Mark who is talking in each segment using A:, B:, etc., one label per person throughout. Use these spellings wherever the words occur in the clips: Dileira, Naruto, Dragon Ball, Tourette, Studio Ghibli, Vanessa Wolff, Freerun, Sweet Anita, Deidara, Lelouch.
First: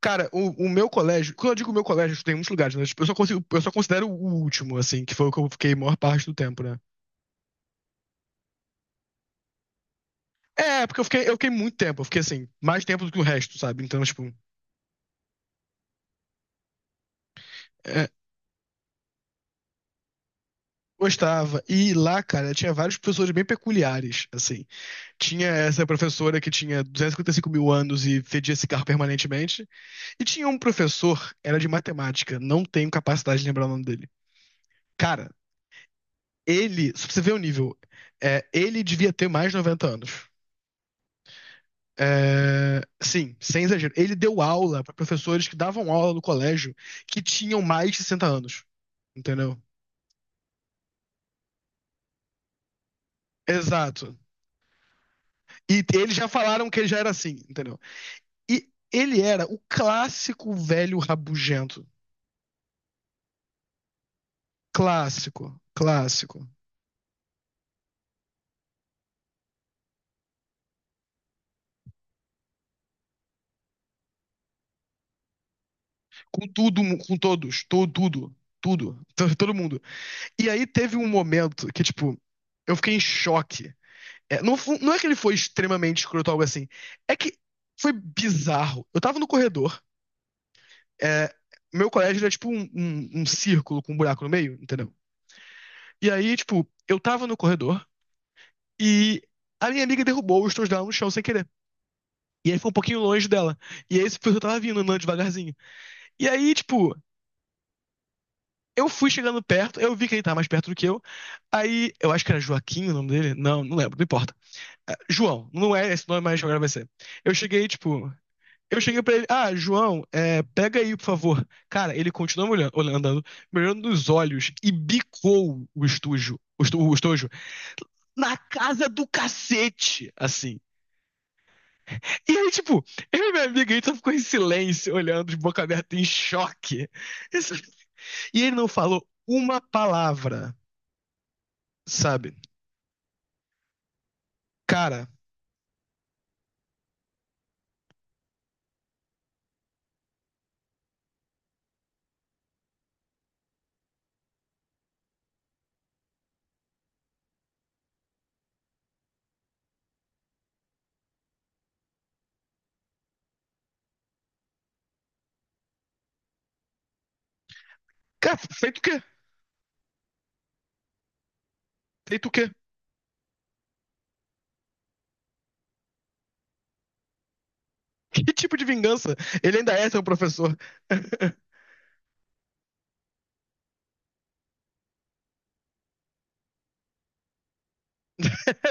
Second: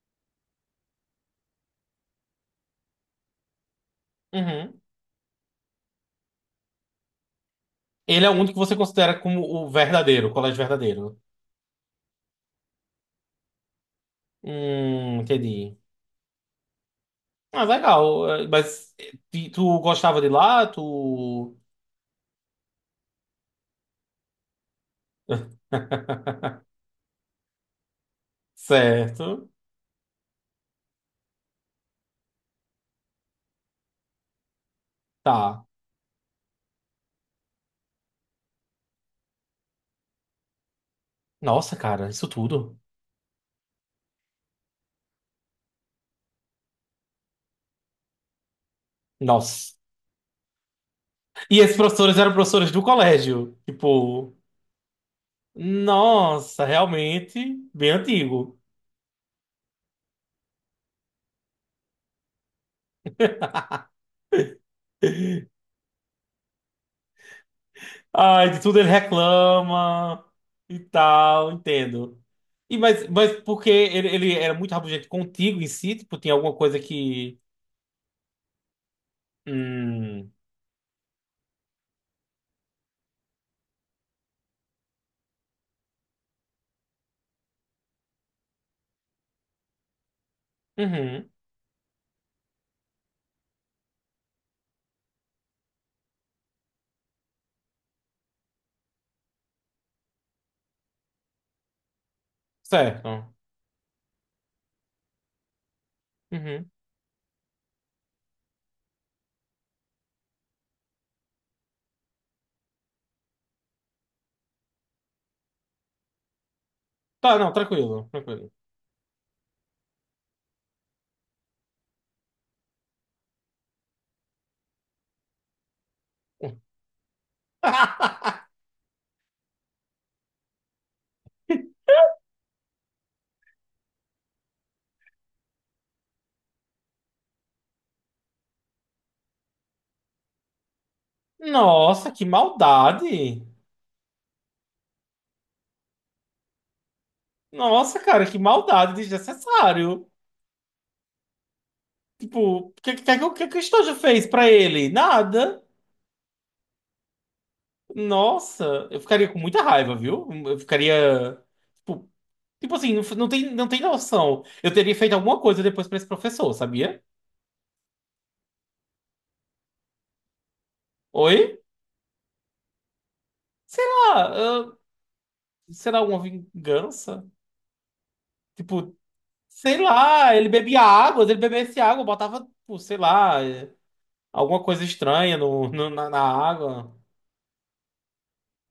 A: Cara, o meu colégio, quando eu digo meu colégio, eu estudei em muitos lugares, né? Tipo, eu só consigo, eu só considero o último,
B: Uhum.
A: assim, que foi o que eu fiquei a maior parte do tempo, né?
B: Ele é o único que você considera como o verdadeiro, o colégio
A: É, porque
B: verdadeiro.
A: eu fiquei muito tempo, eu fiquei assim, mais tempo do que o resto, sabe? Então, tipo,
B: Entendi. Ah,
A: é,
B: legal. Mas tu gostava de lá? Tu.
A: gostava. E lá, cara, tinha vários professores bem peculiares, assim. Tinha essa professora que tinha 255.000 anos e fedia cigarro
B: Certo.
A: permanentemente. E tinha um professor, era de matemática, não tenho capacidade de lembrar o nome dele. Cara,
B: Tá.
A: ele, se você ver o nível, é, ele devia ter mais de 90 anos.
B: Nossa, cara, isso tudo.
A: É, sim, sem exagero. Ele deu aula pra professores que davam aula no colégio que tinham mais de 60 anos, entendeu?
B: Nossa. E esses professores eram professores do colégio.
A: Exato.
B: Tipo,
A: E eles já
B: nossa,
A: falaram que ele já era assim,
B: realmente
A: entendeu?
B: bem antigo.
A: E ele era o clássico velho rabugento. Clássico, clássico.
B: Ai, de tudo ele reclama e tal, entendo. E mas, mas porque ele era muito rabugento contigo em si, tipo, tinha
A: Com
B: alguma coisa
A: tudo, com
B: que.
A: todos, tudo, todo mundo.
B: Hum.
A: E aí teve um momento que, tipo, eu fiquei em choque. É, não, não é que ele foi extremamente escroto ou algo assim. É que foi bizarro. Eu tava no corredor.
B: Uhum.
A: É, meu colégio era tipo um círculo com um buraco no meio, entendeu? E aí, tipo, eu tava no corredor e a minha amiga derrubou os tons dela no chão sem querer. E aí foi um pouquinho longe
B: Certo.
A: dela. E aí esse professor tava vindo, andando devagarzinho. E aí,
B: Uhum.
A: tipo, eu fui chegando perto, eu vi que ele tava mais perto do que eu. Aí, eu acho que era Joaquim o nome dele. Não, não lembro, não importa. É, João, não é esse nome, mas agora vai ser. Eu
B: Tá, não,
A: cheguei,
B: tranquilo,
A: tipo,
B: tranquilo.
A: eu cheguei pra ele, ah, João, é, pega aí, por favor. Cara, ele continuou olhando, me olhando nos olhos e bicou o estojo, o estojo, na casa do cacete, assim. E aí, tipo, eu e minha amiga, a gente só ficou em silêncio, olhando de boca aberta, em choque. Isso- E ele não falou uma palavra,
B: Nossa, que
A: sabe?
B: maldade!
A: Cara,
B: Nossa, cara, que maldade desnecessário. Tipo, o que que o Estojo fez pra ele? Nada. Nossa, eu ficaria com muita raiva, viu? Eu ficaria. Tipo, tipo assim, não, não tem noção. Eu teria feito alguma coisa depois pra esse professor, sabia?
A: cara, feito o quê?
B: Oi?
A: Feito o quê?
B: Sei lá, ah, será alguma vingança?
A: Que tipo de
B: Tipo,
A: vingança? Ele ainda
B: sei
A: é seu
B: lá, ele
A: professor.
B: bebia água, se ele bebesse água, eu botava, tipo, sei lá, alguma coisa estranha no, na água.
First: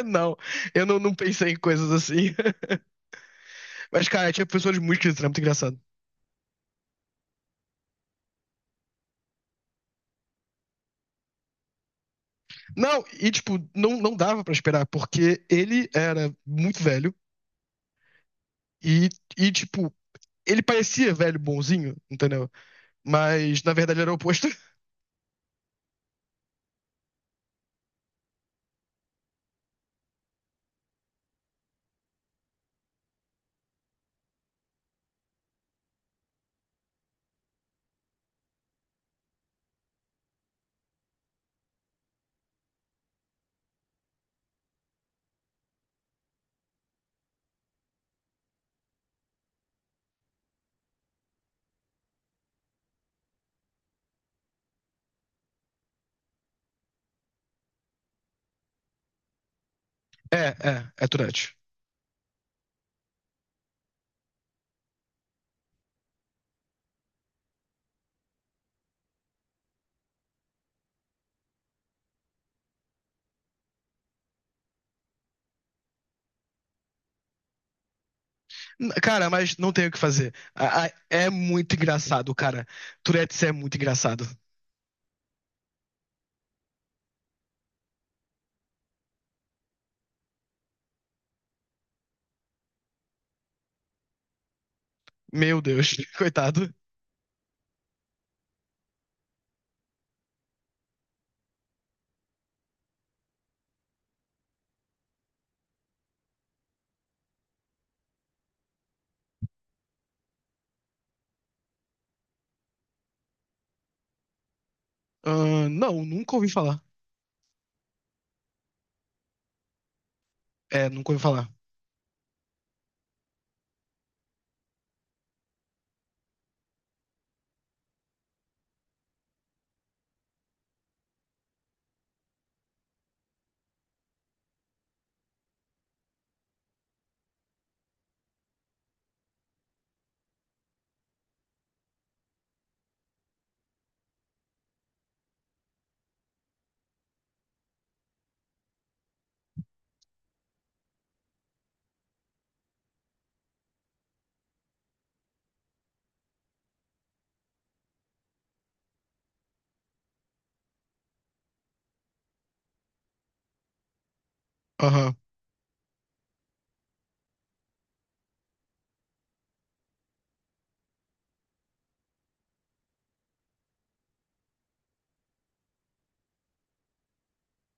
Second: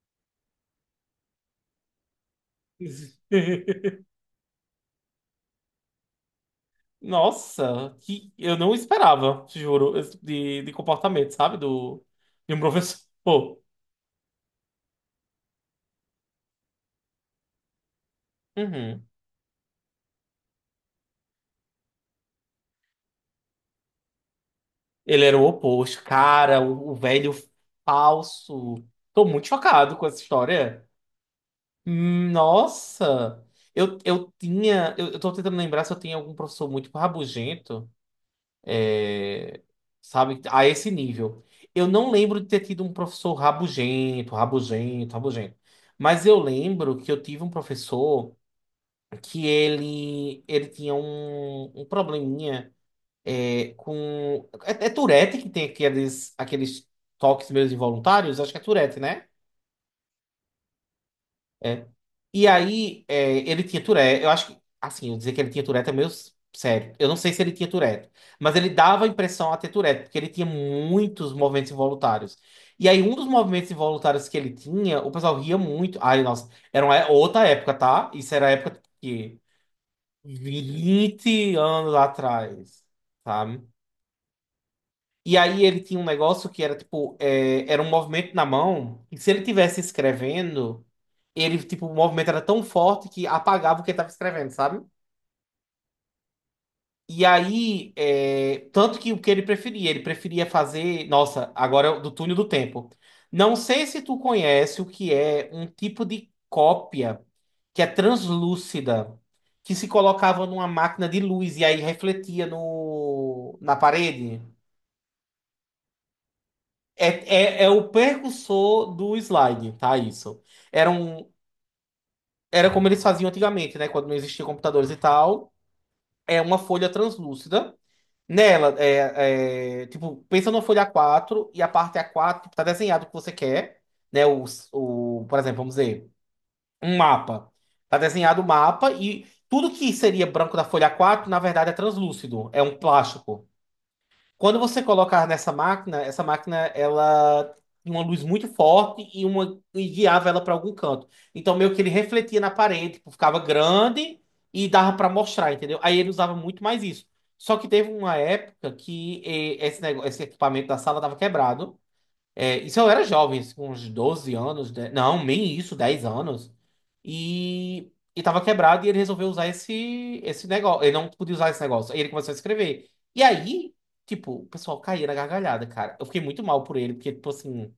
A: Não, eu não, não pensei em coisas assim. Mas, cara, tinha professores muito esquisitos, era muito engraçado.
B: Nossa, que eu não esperava, te juro, esse tipo de comportamento, sabe? Do, de um
A: Não,
B: professor.
A: e, tipo,
B: Pô.
A: não, não dava pra esperar, porque ele era muito velho
B: Uhum.
A: e, e, tipo, ele parecia velho bonzinho, entendeu? Mas, na verdade, ele era o oposto.
B: Ele era o oposto. Cara, o velho falso. Tô muito chocado com essa história. Nossa! Eu tinha. Eu tô tentando lembrar se eu tinha algum professor muito rabugento, é, sabe? A esse nível. Eu não lembro de ter tido um professor rabugento, rabugento, rabugento. Mas eu lembro que eu tive um professor que ele tinha um, um probleminha. É, com. É, é Tourette que tem aqueles, aqueles toques meus involuntários? Acho que é Tourette, né?
A: É, é, é Tourette.
B: É. E aí, é, ele tinha Tourette. Eu acho que, assim, eu dizer que ele tinha Tourette é meio sério. Eu não sei se ele tinha Tourette, mas ele dava a impressão a ter Tourette, porque ele tinha muitos movimentos involuntários. E aí, um dos movimentos involuntários que ele tinha, o pessoal ria muito. Ai, nossa, era uma outra época, tá? Isso era a época
A: Cara,
B: que
A: mas não tem o que fazer. É
B: 20
A: muito
B: anos
A: engraçado, cara.
B: atrás,
A: Tourette
B: tá?
A: é muito engraçado.
B: E aí ele tinha um negócio que era tipo, é, era um movimento na mão, e se ele tivesse escrevendo, ele, tipo, o movimento era tão forte que apagava o que ele estava escrevendo, sabe?
A: Meu Deus, coitado.
B: E aí, é, tanto que o que ele preferia fazer, nossa, agora é do túnel do tempo. Não sei se tu conhece o que é um tipo de cópia que é translúcida, que se colocava numa máquina de luz e aí refletia no, na parede.
A: Não, nunca ouvi falar.
B: É o precursor do slide, tá? Isso.
A: É,
B: Era,
A: nunca ouvi
B: um,
A: falar.
B: era como eles faziam antigamente, né? Quando não existiam computadores e tal. É uma folha translúcida. Nela, tipo, pensa numa folha A4 e a parte A4, tipo, tá desenhado o que você quer, né? O, por exemplo, vamos dizer, um mapa. Tá desenhado o mapa e tudo que seria branco da folha A4, na verdade, é translúcido. É um plástico. Quando você colocar nessa máquina, essa máquina ela tinha uma luz muito forte e uma e guiava ela para algum canto. Então meio que ele refletia na parede, tipo, ficava grande e dava para mostrar, entendeu? Aí ele usava muito mais isso. Só que teve uma época que esse negócio, esse equipamento da sala estava quebrado. É, isso eu era jovem, assim, com uns 12 anos,
A: Aham.
B: não, nem isso, 10 anos. E tava quebrado e ele resolveu usar esse, esse negócio. Ele não podia usar esse negócio. Aí ele começou a escrever. E aí, tipo, o pessoal caía na gargalhada, cara. Eu fiquei muito mal por ele, porque, tipo assim,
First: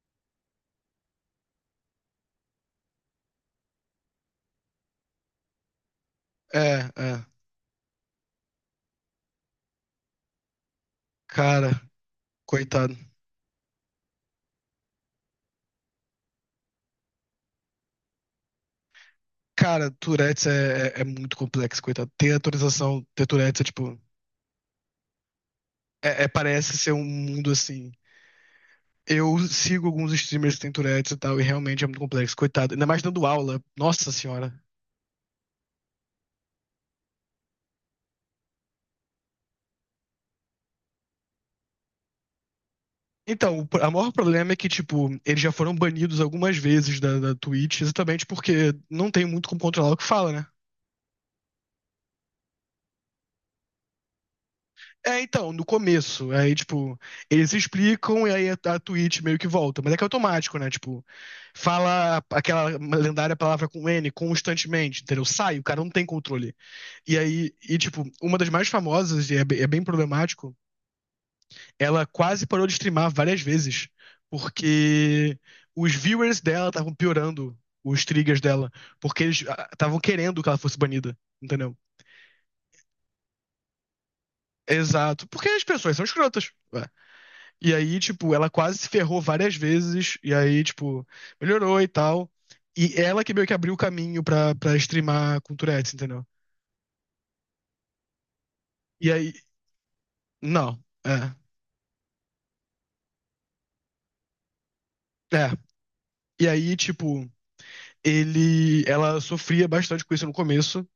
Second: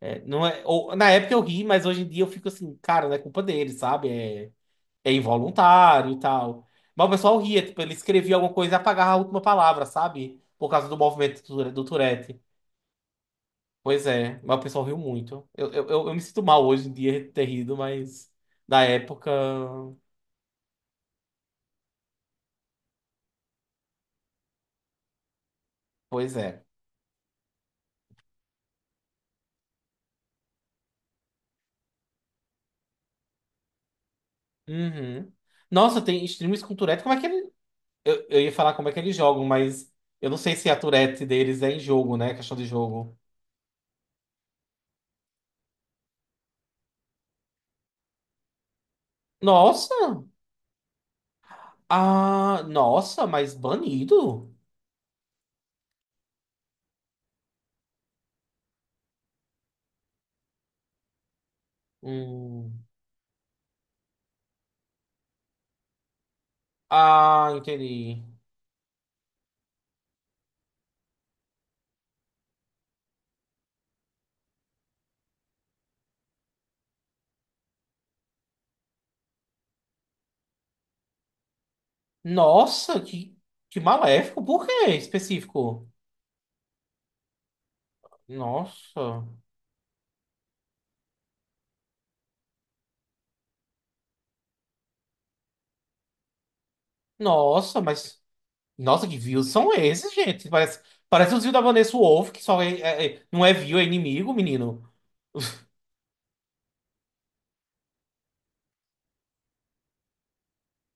B: é, não é, na época eu ri, mas hoje em dia eu fico assim, cara, não é culpa dele, sabe? É, é involuntário e tal.
A: É,
B: Mas o
A: é.
B: pessoal ria, tipo, ele escrevia alguma coisa e apagava a última palavra, sabe? Por causa do movimento do,
A: Cara,
B: do Tourette.
A: coitado.
B: Pois é, mas o pessoal riu muito. Eu me sinto mal hoje em dia de ter rido, mas na época,
A: Cara, Tourette's é, é muito complexo, coitado. Ter atualização, ter Tourette's é tipo. É,
B: pois é.
A: parece ser um mundo assim. Eu sigo alguns streamers que têm Tourette's e tal, e realmente é muito complexo, coitado. Ainda mais dando aula. Nossa senhora.
B: Uhum. Nossa, tem streamers com Tourette, como é que ele... eu ia falar como é que eles jogam, mas eu não sei se a Tourette deles é em jogo, né? Questão de jogo.
A: Então, a maior problema é que, tipo, eles já foram banidos algumas vezes da Twitch, exatamente porque não tem muito como controlar
B: Nossa!
A: o que fala, né?
B: Ah, nossa, mas banido?
A: É, então, no começo. Aí, tipo, eles explicam e aí a Twitch meio que volta. Mas é que é automático, né? Tipo, fala aquela
B: Hum.
A: lendária palavra com N constantemente, entendeu? Sai, o cara não tem controle. E aí,
B: Ah,
A: e tipo,
B: entendi.
A: uma das mais famosas, e é, é bem problemático, ela quase parou de streamar várias vezes, porque os viewers dela estavam piorando os triggers dela, porque eles estavam querendo que ela fosse banida, entendeu?
B: Nossa, que maléfico. Por quê
A: Exato, porque as
B: específico?
A: pessoas são escrotas. Ué. E aí, tipo, ela quase se ferrou
B: Nossa.
A: várias vezes. E aí, tipo, melhorou e tal. E ela que meio que abriu o caminho pra, pra streamar com Tourette's, entendeu?
B: Nossa, mas. Nossa,
A: E
B: que
A: aí.
B: views são esses, gente? Parece,
A: Não. É.
B: parece os views da Vanessa Wolff, que só é, não é view, é inimigo, menino.
A: É. E aí, tipo, ele. Ela sofria bastante com isso no começo.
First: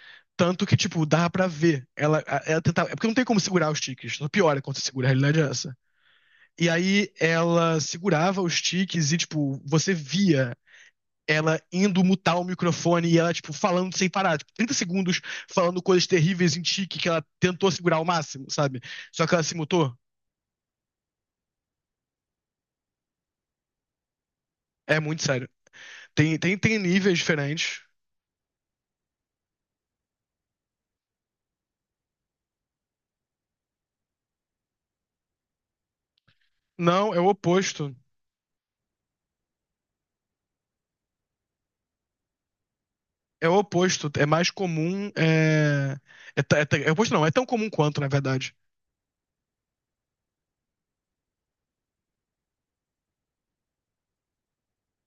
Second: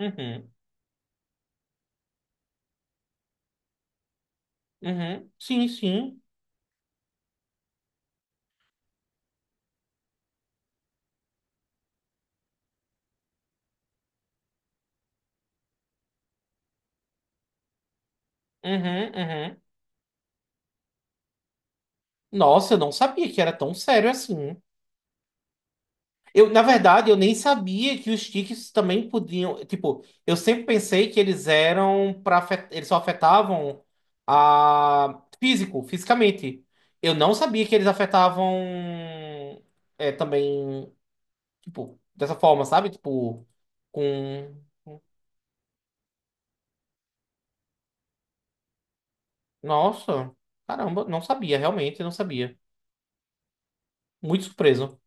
B: Uhum,
A: Tanto que, tipo, dava pra ver. Ela, ela tentava. É porque não tem como segurar os tiques. Só piora quando você segura, a
B: uhum,
A: realidade é
B: sim,
A: essa.
B: sim.
A: E aí ela segurava os tiques e, tipo, você via ela indo mutar o microfone e ela, tipo, falando sem parar, tipo, 30 segundos falando coisas terríveis em tique que ela tentou segurar ao máximo, sabe?
B: Uhum,
A: Só que ela se
B: uhum.
A: mutou.
B: Nossa, eu não sabia que era tão sério assim.
A: É muito sério.
B: Eu, na
A: Tem
B: verdade, eu
A: níveis
B: nem
A: diferentes.
B: sabia que os tiques também podiam. Tipo, eu sempre pensei que eles eram para eles só afetavam a físico, fisicamente.
A: Não,
B: Eu
A: é o
B: não sabia que eles
A: oposto.
B: afetavam também. Tipo, dessa forma, sabe? Tipo,
A: É o oposto. É mais
B: com.
A: comum. É, é o oposto, não. É tão comum quanto, na verdade.
B: Nossa, caramba, não sabia, realmente não sabia. Muito surpreso.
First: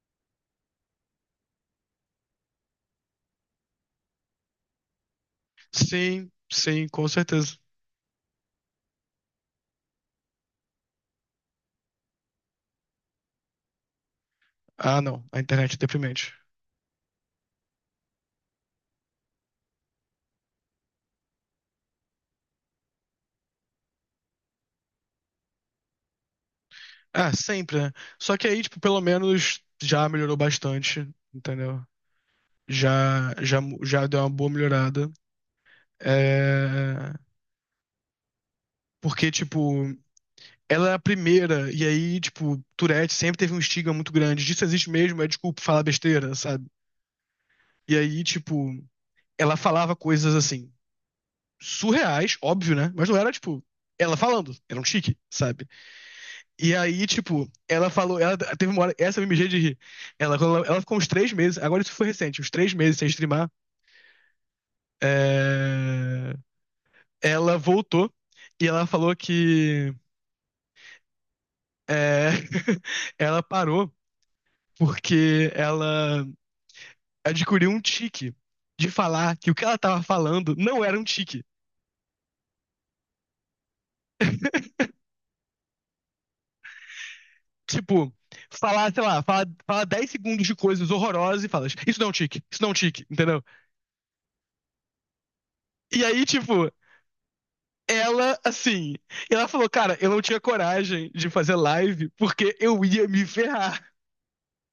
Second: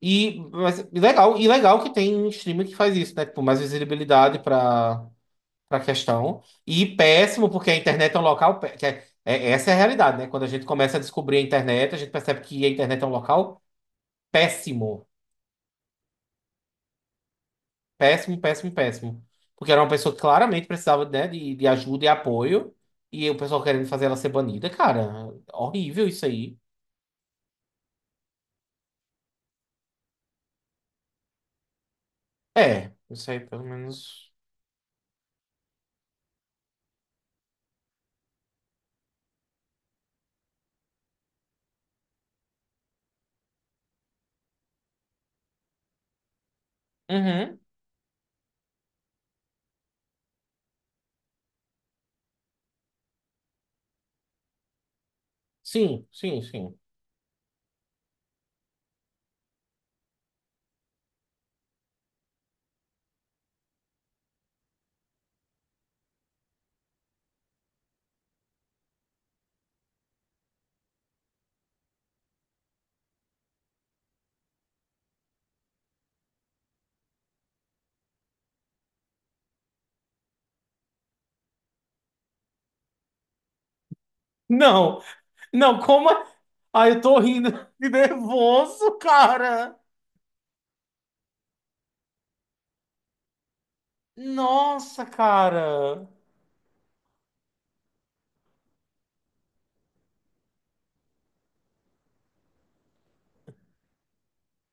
B: E mas, e legal que tem streamer que faz isso, né? Tipo, mais visibilidade para para
A: Sim,
B: questão. E
A: sim, com
B: péssimo,
A: certeza.
B: porque a internet é um local. Que é, essa é a realidade, né? Quando a gente começa a descobrir a internet, a gente percebe que a internet é um local
A: Ah,
B: péssimo.
A: não. A internet é deprimente.
B: Péssimo, péssimo, péssimo. Porque era uma pessoa que claramente precisava, né, de ajuda e apoio. E o pessoal querendo fazer ela ser banida, cara. Horrível isso aí.
A: Ah, sempre, né? Só que aí, tipo, pelo menos já melhorou bastante, entendeu?
B: É, isso aí pelo
A: Já deu uma
B: menos.
A: boa melhorada. É, porque, tipo, ela é a primeira, e aí, tipo, Tourette sempre teve um estigma muito grande. Disso existe mesmo, é desculpa falar besteira, sabe?
B: Uhum.
A: E aí, tipo, ela falava coisas assim, surreais, óbvio, né? Mas não era, tipo, ela falando, era um chique, sabe?
B: Sim, sim,
A: E
B: sim.
A: aí, tipo, ela falou, ela teve uma hora, essa eu me mijei de rir. Ela, quando ela ficou uns três meses, agora isso foi recente, uns três meses sem streamar. É, ela voltou e ela falou que é, ela parou porque ela adquiriu um tique de falar que o que ela tava falando não era um tique.
B: Não, não, como. Ai, eu tô rindo de
A: Tipo, falar,
B: nervoso,
A: sei lá, falar
B: cara.
A: fala 10 segundos de coisas horrorosas e fala, isso não é um tique, isso não é um tique, entendeu?
B: Nossa,
A: E
B: cara.
A: aí, tipo, ela, assim, ela falou, cara, eu não tinha coragem de fazer live porque eu ia me ferrar.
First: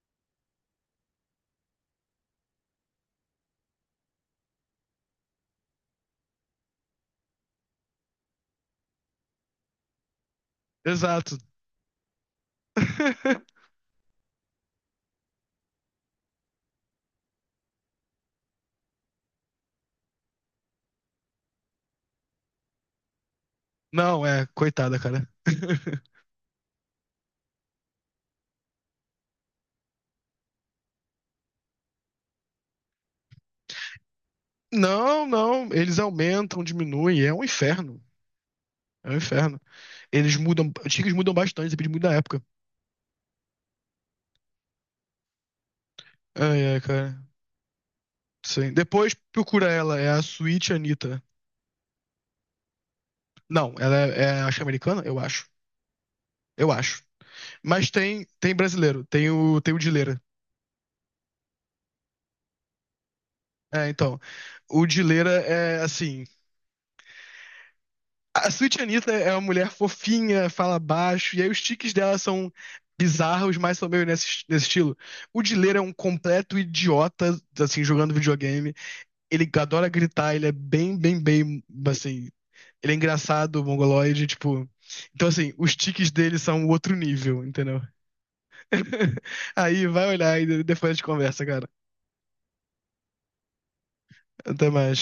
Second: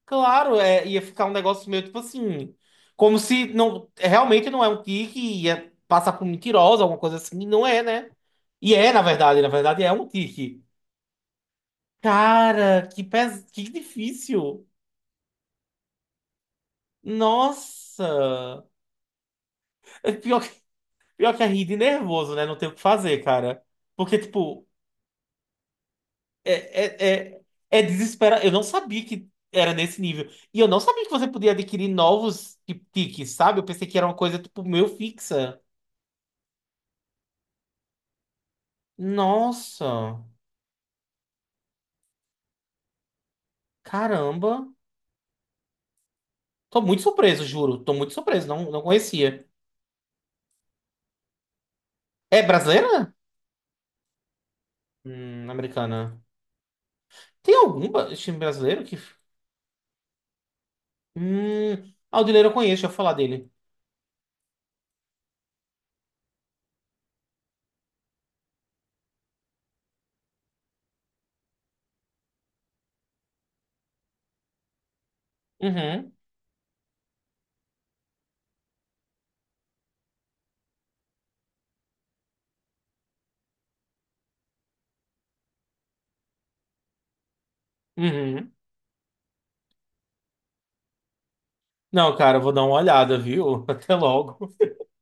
B: Claro, é, ia ficar um negócio meio tipo assim, como se não realmente não é um tique, ia passar por mentirosa, alguma coisa assim, e não é, né? E é, na verdade é um tique.
A: Exato.
B: Cara, que pes... que difícil. Nossa. É pior que é rir de nervoso, né? Não tem o que fazer, cara. Porque,
A: Não, é,
B: tipo,
A: coitada, cara.
B: é, é, é, é desespera. Eu não sabia que era nesse nível. E eu não sabia que você podia adquirir novos tiques, sabe? Eu pensei que era uma coisa, tipo, meio
A: Não,
B: fixa.
A: não. Eles aumentam, diminuem. É um inferno. É um inferno.
B: Nossa,
A: Eles mudam. Os tickets mudam bastante, depende muito da época.
B: caramba.
A: Ai, ai,
B: Tô muito
A: cara.
B: surpreso, juro. Tô muito surpreso, não,
A: Sim.
B: não
A: Depois
B: conhecia.
A: procura ela. É a Sweet Anitta.
B: É brasileira?
A: Não, ela é, é acho que é americana? Eu acho.
B: Americana.
A: Eu acho.
B: Tem algum
A: Mas tem,
B: time
A: tem
B: brasileiro que.
A: brasileiro. Tem o, tem o Dileira.
B: Aldileiro eu conheço, deixa eu falar dele.
A: É, então. O Dileira é assim. A Sweet Anita é uma mulher fofinha, fala baixo, e aí os tiques dela são bizarros, mas são meio nesse, nesse estilo. O Dileira é um
B: Uhum,
A: completo idiota, assim, jogando videogame. Ele adora gritar, ele é bem, bem, bem, assim, ele é engraçado, mongoloide, tipo. Então, assim, os tiques dele são outro nível, entendeu?
B: uhum.
A: Aí vai olhar e depois a gente conversa, cara.
B: Não, cara, eu vou dar uma olhada, viu? Até logo.
A: Até mais.